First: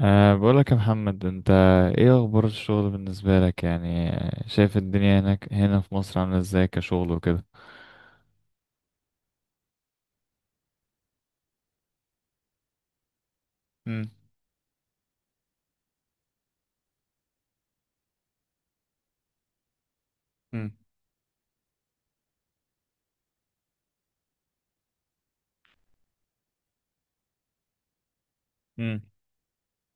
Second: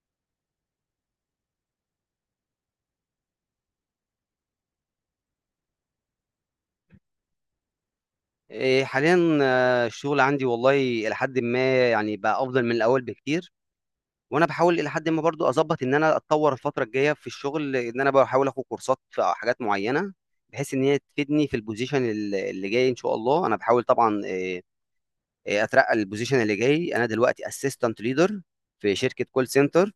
بقولك يا محمد، انت ايه اخبار الشغل بالنسبة لك يعني شايف الدنيا هناك هنا في مصر عاملة ازاي كشغل وكده؟ إيه، حاليا الشغل عندي والله الى حد ما يعني بقى افضل من الاول بكتير. مم. وانا بحاول الى حد ما برضو اظبط ان انا اتطور الفتره الجايه في الشغل، ان انا بحاول اخد كورسات في حاجات معينه مم. بحيث ان هي تفيدني في البوزيشن اللي جاي ان شاء الله. انا بحاول طبعا إيه، إيه، اترقى البوزيشن اللي جاي. انا دلوقتي اسيستنت ليدر في مم. شركه كول سنتر،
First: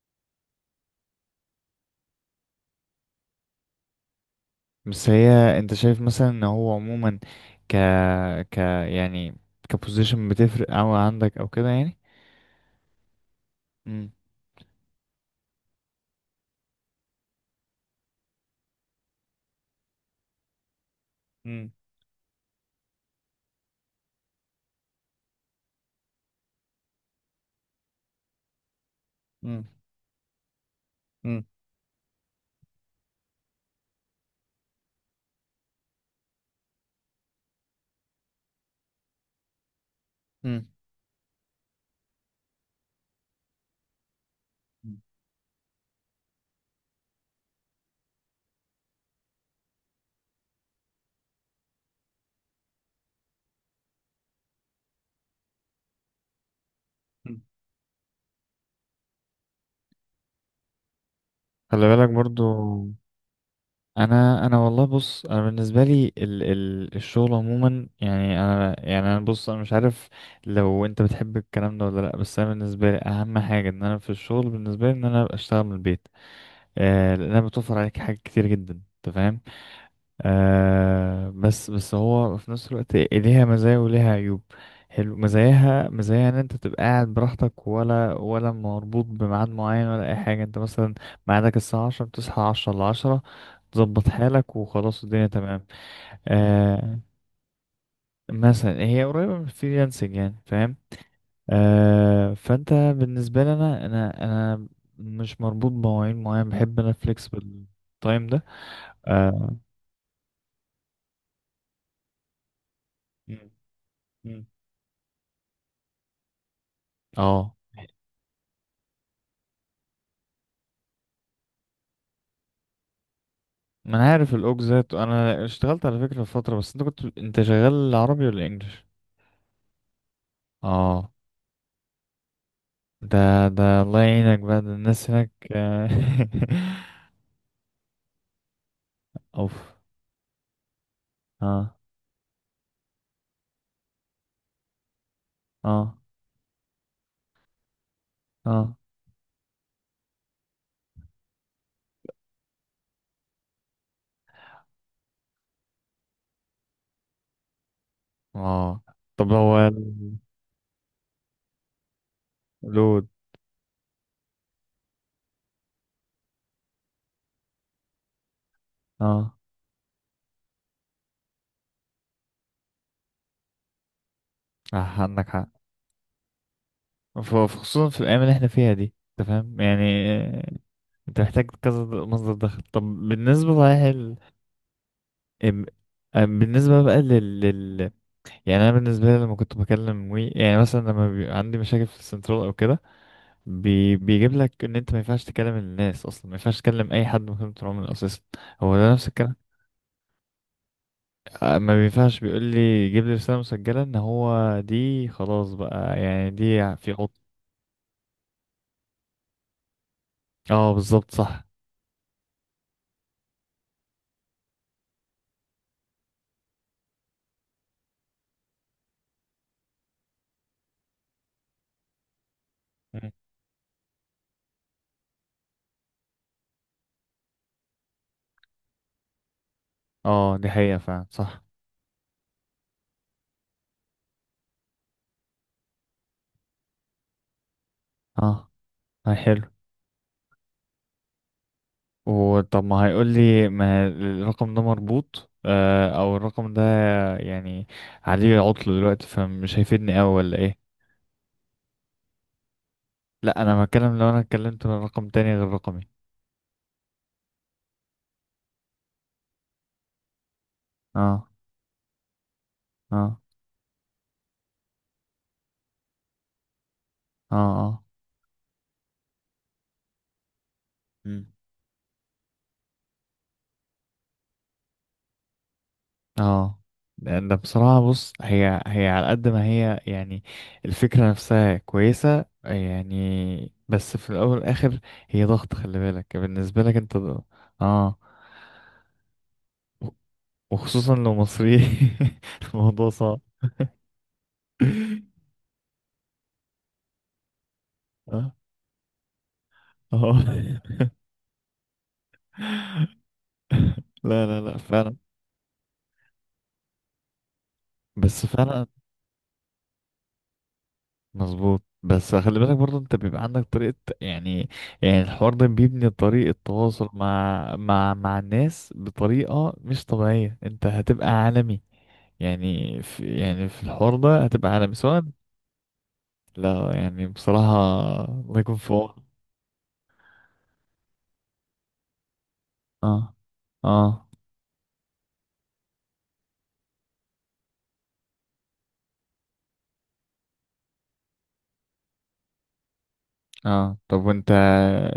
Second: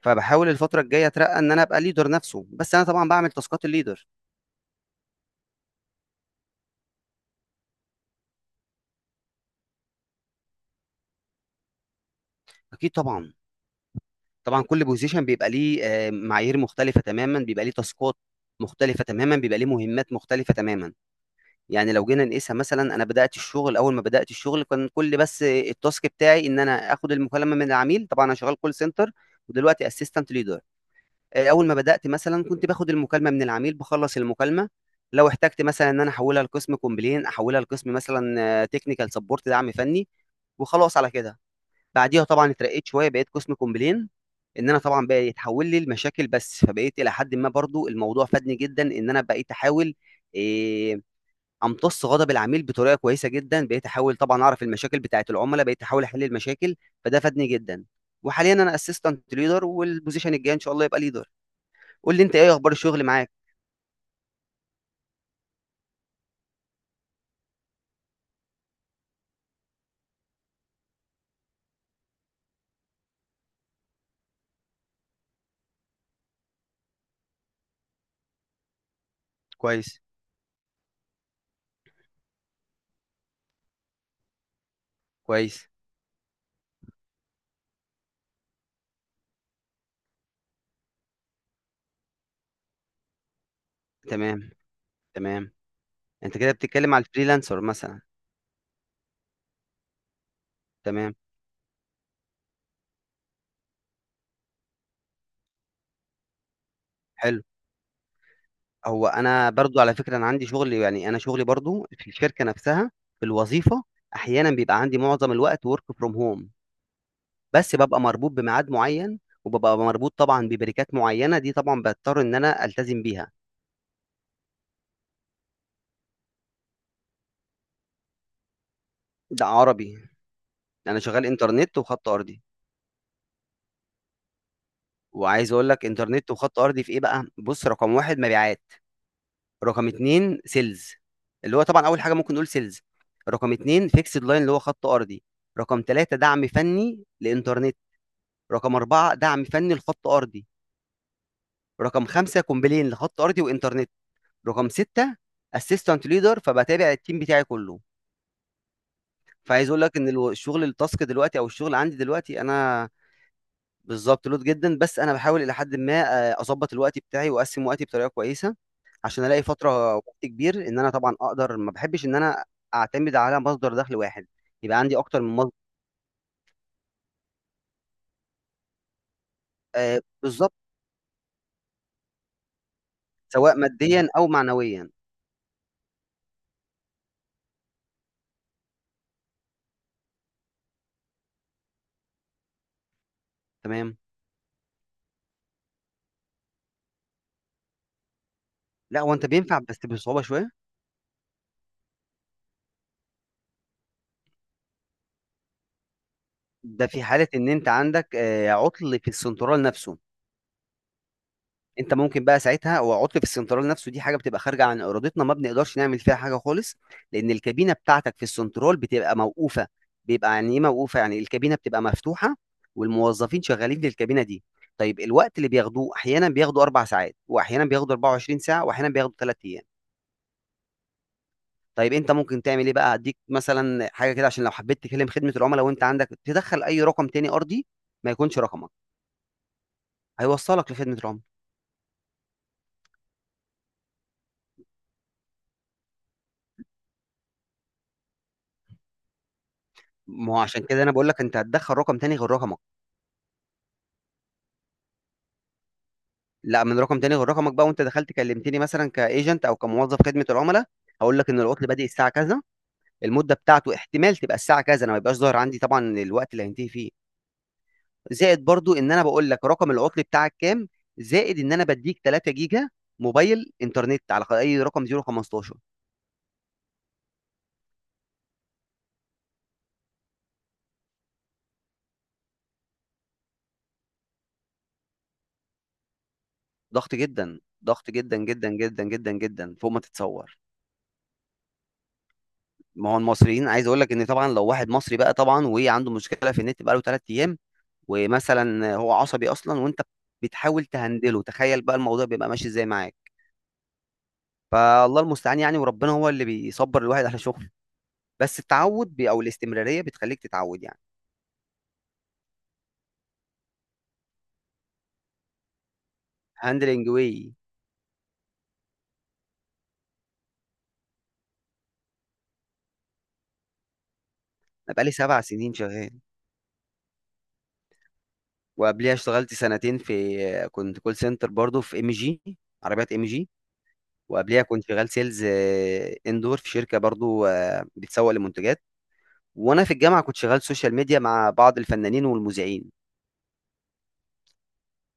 فبحاول الفتره الجايه اترقى ان انا ابقى ليدر نفسه، بس انا طبعا بعمل تاسكات الليدر. بس هي انت شايف مثلا ان هو عموما ك ك يعني كبوزيشن بتفرق او عندك او كده يعني؟ اكيد طبعا. مم. طبعا كل بوزيشن بيبقى ليه معايير مختلفه تماما، بيبقى ليه تاسكات مختلفه تماما، بيبقى ليه مهمات مختلفه تماما. مم. يعني لو جينا نقيسها، مثلا انا بدات الشغل، اول ما بدات الشغل كان كل بس التاسك بتاعي ان انا اخد المكالمه من العميل، طبعا انا شغال كول سنتر. مم. ودلوقتي اسيستنت ليدر. اول ما بدات مثلا كنت باخد المكالمه من العميل بخلص المكالمه، لو احتجت مثلا ان انا احولها لقسم كومبلين احولها لقسم مثلا تكنيكال سبورت، دعم فني، مم. وخلاص على كده. بعديها طبعا اترقيت شويه، بقيت قسم كومبلين، ان انا مم. طبعا بقى يتحول لي المشاكل بس. فبقيت الى حد ما برضو الموضوع فادني جدا، ان انا بقيت احاول إيه امتص غضب العميل بطريقه كويسه جدا، بقيت احاول طبعا اعرف المشاكل بتاعه العملاء، بقيت احاول احل المشاكل، فده فادني جدا. وحاليا انا اسيستنت ليدر، والبوزيشن الجاي ان شاء الله يبقى ليدر. خلي بالك قول لي انت برضو. ايه اخبار الشغل معاك. انا والله، بص، انا بالنسبه لي ال الشغل عموما، يعني انا، يعني انا، بص انا مش عارف لو انت بتحب الكلام ده ولا لا، بس انا بالنسبه لي اهم حاجه ان انا في الشغل، بالنسبه لي، ان انا ابقى اشتغل من البيت. لانها بتوفر عليك حاجات كتير جدا، انت فاهم. كويس. بس هو في نفس الوقت ليها مزايا وليها عيوب. حلو. كويس. مزاياها مزايا ان انت تبقى قاعد براحتك ولا مربوط بميعاد معين ولا اي حاجه. انت مثلا ميعادك الساعه 10، بتصحى 10 ل 10، تظبط تمام. حالك وخلاص الدنيا تمام. تمام. انت كده بتتكلم آه على الفريلانسر مثلا؟ مثلا هي قريبه من الفريلانسنج، يعني فاهم. تمام. فانت بالنسبه لي، انا مش مربوط بمواعيد معين، بحب انا حلو. فليكسبل تايم ده. هو انا اه. برضو على فكره انا عندي شغل، يعني انا شغلي برضو في الشركه نفسها، في مم. الوظيفه. مم. احيانا بيبقى عندي معظم الوقت ورك فروم هوم، اه. بس ببقى مربوط بميعاد معين، وببقى مربوط طبعا ببريكات معينه دي طبعا بضطر ان انا التزم بيها. ما انا عارف الاوك ذات. انا اشتغلت على فكرة في فترة، بس انت شغال عربي ولا انجليش؟ ده عربي. انا اه. شغال انترنت وخط ارضي. ده الله يعينك بقى. ده الناس هناك وعايز اقول لك انترنت وخط ارضي في ايه بقى؟ بص، رقم واحد مبيعات، اوف. رقم اتنين سيلز، اللي هو اه. طبعا اول حاجه ممكن نقول سيلز. رقم اتنين فيكسد لاين اللي هو خط ارضي. رقم اه. ثلاثة دعم فني لإنترنت. رقم اه. أربعة دعم فني لخط أرضي. رقم خمسة كومبلين لخط أرضي وإنترنت. رقم ستة أسيستنت ليدر، فبتابع التيم بتاعي كله. اه. طب هو فعايز أقول لك إن الشغل التاسك دلوقتي أو الشغل عندي دلوقتي أنا لود. بالظبط لود جدا. بس أنا بحاول إلى حد ما أظبط الوقت بتاعي وأقسم وقتي بطريقة كويسة عشان اه. ألاقي فترة وقت كبير إن أنا طبعا أقدر. ما بحبش إن أنا أعتمد على مصدر دخل واحد، يبقى عندي أكتر عندك من حق. مصدر. خصوصا في الايام اللي احنا فيها دي، انت فاهم يعني بالظبط. انت محتاج كذا مصدر دخل. طب بالنسبة، سواء صحيح ماديا أو معنويا. ام- بالنسبة بقى يعني انا بالنسبه لي لما كنت بكلم وي، يعني مثلا لما بيبقى عندي مشاكل في السنترال او كده، تمام. بيجيب لك ان انت ما ينفعش تكلم الناس اصلا، ما ينفعش تكلم اي حد من خدمه العملاء اساسا. هو ده لا، نفس هو أنت الكلام؟ بينفع بس بصعوبة شوية. ما بينفعش. بيقول لي جيب لي رساله مسجله ان هو دي خلاص بقى، يعني دي ده في في عطل. حالة إن أنت عندك عطل في السنترال نفسه. اه بالظبط صح. أنت ممكن بقى ساعتها، هو عطل في السنترال نفسه، دي حاجة بتبقى خارجة عن إرادتنا، ما بنقدرش نعمل فيها حاجة خالص، لأن الكابينة بتاعتك في السنترال بتبقى موقوفة. بيبقى يعني إيه موقوفة؟ يعني الكابينة بتبقى مفتوحة مم. والموظفين شغالين في الكابينة دي. طيب الوقت اللي بياخدوه أحيانا بياخدوا 4 ساعات، وأحيانا بياخدوا 24 ساعة، وأحيانا بياخدوا 3 أيام. اه دي حقيقه فعلا صح. طيب أنت ممكن تعمل إيه بقى؟ هديك مثلا حاجة كده، عشان لو حبيت تكلم خدمة العملاء وأنت عندك، تدخل أي رقم تاني أرضي ما يكونش اه رقمك، هاي حلو. هيوصلك لخدمة العملاء. وطب ما هيقول لي ما الرقم ده مربوط او الرقم ده يعني عليه عطل دلوقتي، فمش هيفيدني اوي ما ولا هو ايه؟ عشان كده انا بقول لك انت هتدخل رقم تاني غير رقمك. لا انا بتكلم لو انا اتكلمت من رقم تاني غير رقمي. لا، من رقم تاني غير رقمك بقى، وانت دخلت كلمتني مثلا كايجنت او كموظف خدمه العملاء، هقول اه. لك ان العطل بادئ الساعه كذا، اه. المده بتاعته احتمال تبقى الساعه كذا، انا ما يبقاش ظاهر عندي طبعا الوقت اللي هينتهي فيه. اه. اه. زائد برضو ان انا بقول لك رقم العطل بتاعك كام. مم. زائد ان انا بديك 3 جيجا موبايل انترنت على اي رقم 015. اه. لأن ده بصراحة، بص، هي على قد ما هي يعني، الفكرة نفسها كويسة يعني، بس في الأول والآخر هي ضغط. خلي بالك بالنسبة لك ضغط أنت جدا. ضغط اه. جدا جدا جدا جدا جدا فوق ما و- تتصور. وخصوصا لو مصري. الموضوع ما هو صعب. المصريين عايز اقول لك ان طبعا لو واحد مصري بقى، طبعا وعنده مشكله في النت، بقى له 3. اه. ومثلا هو عصبي اصلا، وانت اه. بتحاول تهندله، تخيل بقى الموضوع بيبقى ماشي ازاي معاك. لا، لا، لا، فعلا. فالله المستعان يعني، وربنا هو اللي بيصبر الواحد على شغله. بس بس فعلا التعود او الاستمراريه بتخليك تتعود يعني. مظبوط. بس خلي بالك برضه، انت بيبقى عندك طريقة يعني يعني الحوار ده بيبني طريقة هاندلنج تواصل واي. مع الناس بطريقة مش طبيعية. انت هتبقى عالمي. يعني في الحوار ده هتبقى انا عالمي بقالي سواء. 7 سنين شغال. لا يعني بصراحة، الله يكون في وقبليها عونك. اشتغلت سنتين في كنت كول سنتر برضو في ام جي. عربيات ام اه. جي. اه. وقبليها كنت شغال سيلز اندور في شركه برضو بتسوق لمنتجات. وانا في الجامعه كنت شغال سوشيال ميديا مع بعض الفنانين والمذيعين. اه. طب وانت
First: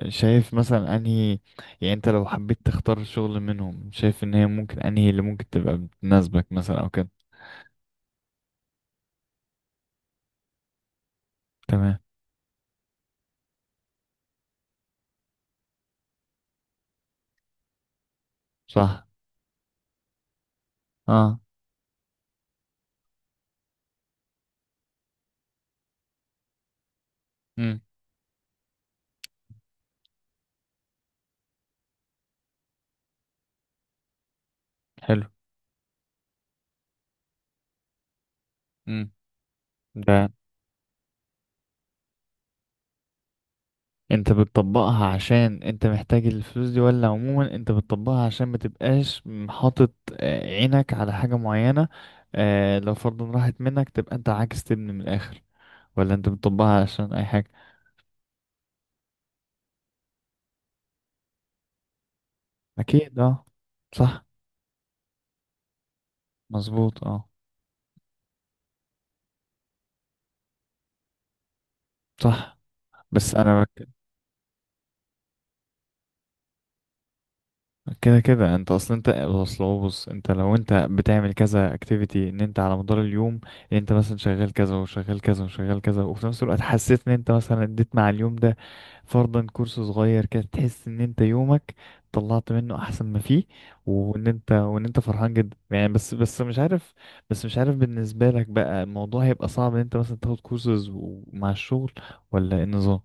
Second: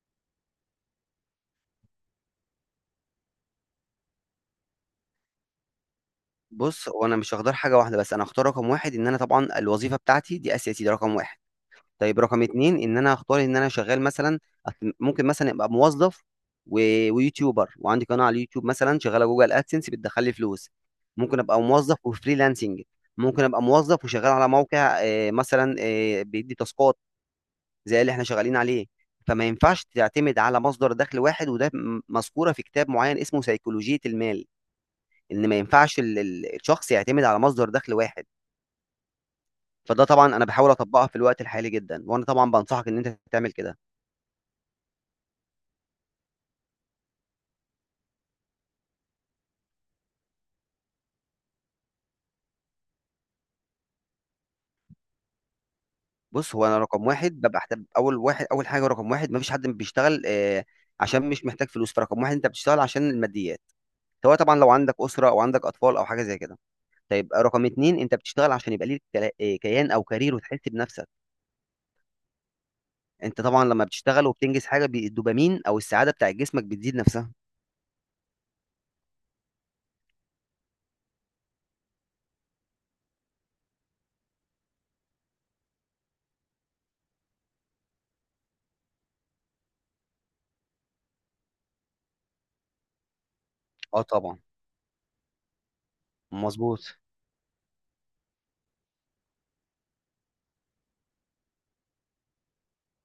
شايف مثلا انهي، يعني انت لو حبيت تختار شغل منهم، شايف ان هي ممكن انهي اللي ممكن تبقى بتناسبك مثلا بص او هو كده؟ انا مش هختار حاجه واحده، بس انا هختار رقم واحد، ان انا طبعا الوظيفه بتاعتي دي اساسي، ده رقم واحد. تمام. طيب رقم اتنين، ان انا هختار ان انا شغال مثلا ممكن مثلا ابقى موظف و... ويوتيوبر وعندي قناه على اليوتيوب مثلا صح. شغاله جوجل ادسنس بتدخل لي فلوس. ممكن اه. ابقى موظف وفريلانسنج. ممكن ابقى موظف وشغال على موقع مثلا بيدي تاسكات امم. زي اللي احنا شغالين عليه. فما ينفعش تعتمد على مصدر دخل واحد، وده مذكوره في كتاب معين اسمه سيكولوجيه المال، حلو. ان ما ينفعش الشخص يعتمد على مصدر دخل واحد. مم. فده ده طبعا انا بحاول اطبقها في الوقت الحالي جدا، وانا طبعا بنصحك ان انت تعمل كده. انت بتطبقها عشان انت محتاج الفلوس دي، ولا عموما انت بتطبقها عشان ما تبقاش حاطط عينك على حاجة معينة؟ لو فرضا راحت منك، تبقى انت عاكس، تبني من الاخر، ولا انت بص هو انا بتطبقها رقم عشان اي واحد حاجة؟ ببقى أحتب اول واحد، اول حاجه رقم واحد مفيش حد بيشتغل عشان مش محتاج فلوس، فرقم واحد انت بتشتغل عشان اكيد اه الماديات، صح. سواء طبعا لو عندك اسره او عندك اطفال او حاجه زي كده. مظبوط اه طيب رقم اتنين، انت بتشتغل عشان يبقى ليك كيان او كارير وتحس بنفسك. صح. بس انت انا طبعا لما بتشتغل وبتنجز حاجه الدوبامين او السعاده بتاع جسمك بتزيد نفسها. كده كده انت اصلا، انت اصل هو، بص، انت لو انت بتعمل كذا اكتيفيتي ان انت على مدار اليوم، ان انت مثلا شغال كذا وشغال كذا وشغال كذا، وفي نفس الوقت حسيت ان انت مثلا اديت مع اليوم ده فرضا كورس صغير كده، تحس ان انت يومك طلعت منه احسن ما فيه. اه وان طبعا. انت وان انت فرحان جدا يعني، بس مش عارف. مظبوط. بس مش عارف بالنسبة لك بقى الموضوع هيبقى صعب ان انت مثلا تاخد كورسز مع الشغل، ولا ايه النظام؟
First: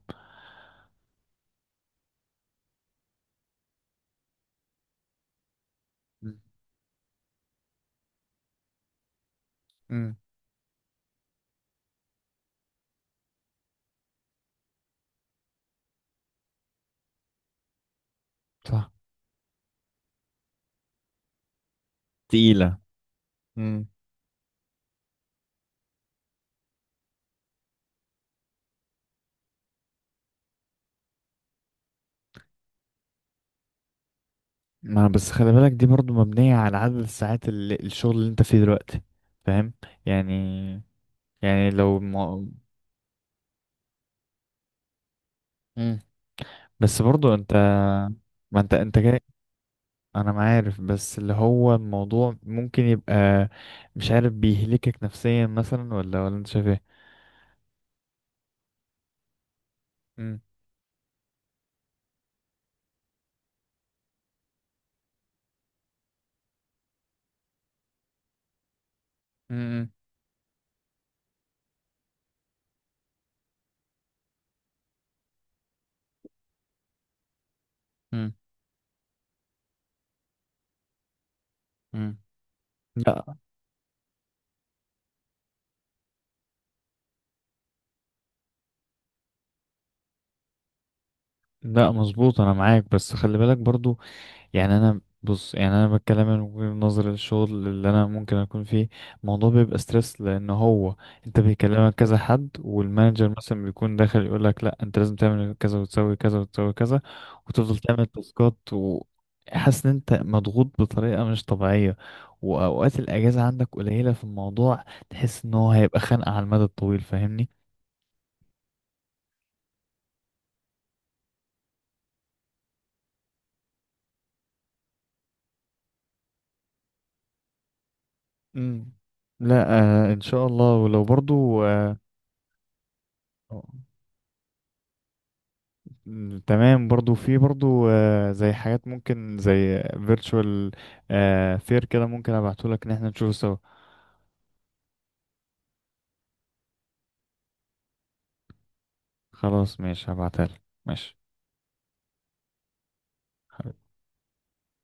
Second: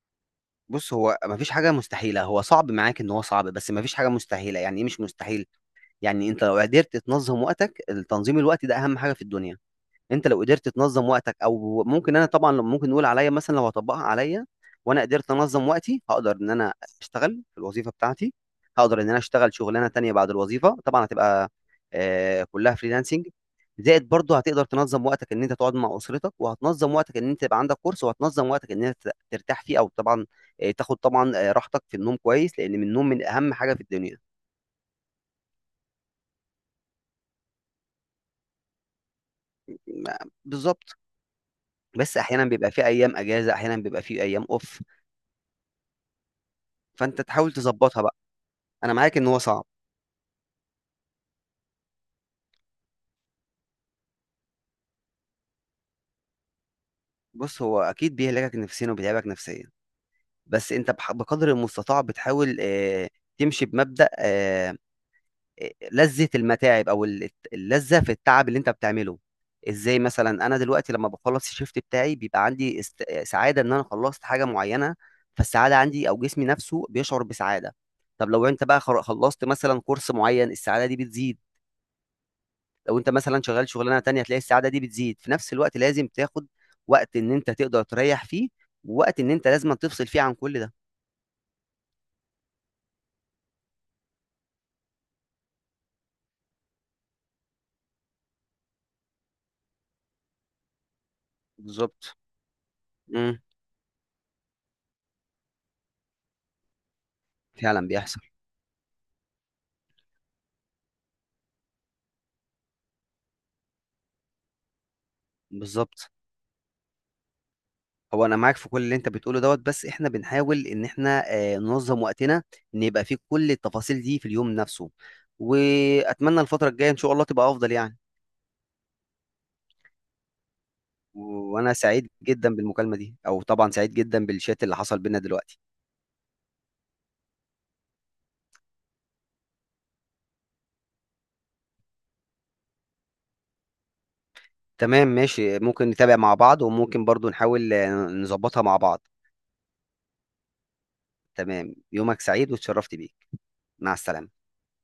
بص هو مفيش حاجة مستحيلة، هو صعب، معاك ان هو صعب، بس مفيش حاجة مستحيلة. يعني ايه مش مستحيل؟ يعني مم. انت لو قدرت تنظم وقتك، التنظيم الوقت ده اهم حاجة في الدنيا. مم. انت لو قدرت تنظم وقتك، او ممكن انا طبعا لو ممكن نقول عليا، مثلا لو هطبقها عليا وانا قدرت انظم وقتي، هقدر ان انا اشتغل في الوظيفه بتاعتي، صح. هقدر ان انا اشتغل شغلانه تانية بعد الوظيفه، طبعا هتبقى كلها تقيلة. فريلانسنج. زائد برضه هتقدر تنظم وقتك ان انت تقعد مع اسرتك، وهتنظم وقتك ان انت يبقى عندك كورس، وهتنظم وقتك ان انت ترتاح فيه، او طبعا تاخد طبعا راحتك في النوم كويس، لان من النوم من اهم حاجه في الدنيا. ما بس خلي بالك، دي برضو مبنية على عدد الساعات اللي الشغل اللي انت فيه دلوقتي، فاهم ما- يعني بالظبط. يعني لو بس احيانا ما... بيبقى في ايام اجازه، احيانا بيبقى في ايام اوف. مم. بس فانت برضو تحاول انت. تظبطها بقى. ما انت انا انت معاك جاي. ان هو صعب. انا ما عارف، بس اللي هو الموضوع ممكن يبقى، مش عارف، بيهلكك نفسيا مثلا ولا انت شايف ايه؟ بص هو اكيد بيهلكك نفسيا وبيتعبك نفسيا. مم. بس انت بقدر المستطاع بتحاول تمشي بمبدأ لذة المتاعب او اللذة في التعب اللي انت بتعمله. مم. ازاي مثلا انا دلوقتي لما بخلص الشيفت بتاعي بيبقى عندي سعادة ان انا خلصت حاجة معينة، فالسعادة عندي او جسمي نفسه بيشعر بسعادة. طب مم. لو انت بقى خلصت مثلا كورس معين، السعادة دي بتزيد. مم. لو انت لا، مثلا شغال شغلانه تانية هتلاقي السعاده دي بتزيد. في نفس الوقت لازم تاخد وقت ان انت تقدر تريح فيه، ووقت ان انت لازم تفصل فيه عن كل ده. لا، مظبوط. انا معاك، بس خلي بالك برضو، يعني انا، بص، يعني انا بتكلم من وجهة نظر الشغل اللي انا ممكن اكون فيه. الموضوع بيبقى ستريس، لان هو انت بيكلمك بالظبط. كذا حد، والمانجر امم. مثلا بيكون داخل يقول لك لا انت لازم تعمل كذا وتسوي كذا وتسوي كذا، وتفضل فعلا تعمل بيحصل. تاسكات وحاسس ان انت مضغوط بطريقة مش طبيعية، واوقات الاجازة عندك قليلة في الموضوع، تحس ان هو هيبقى بالظبط. خانقة على المدى الطويل، فاهمني؟ هو انا معاك في كل اللي انت بتقوله دوت، بس احنا بنحاول ان احنا ننظم وقتنا، ان يبقى فيه كل التفاصيل دي في اليوم نفسه. واتمنى الفتره الجايه ان شاء الله تبقى افضل يعني. امم. لا. آه ان شاء الله. ولو برضو وانا سعيد جدا بالمكالمه دي، او آه. طبعا سعيد جدا بالشات اللي حصل بينا دلوقتي. مم، تمام. برضو في برضو زي حاجات ممكن، زي فيرتشوال فير كده، ممكن ابعتهولك ان احنا نشوفه سوا. تمام ماشي، ممكن نتابع مع بعض، وممكن برضو نحاول نظبطها مع بعض. خلاص ماشي، هبعتهالك، ماشي. تمام، يومك سعيد واتشرفت بيك. مع السلامة.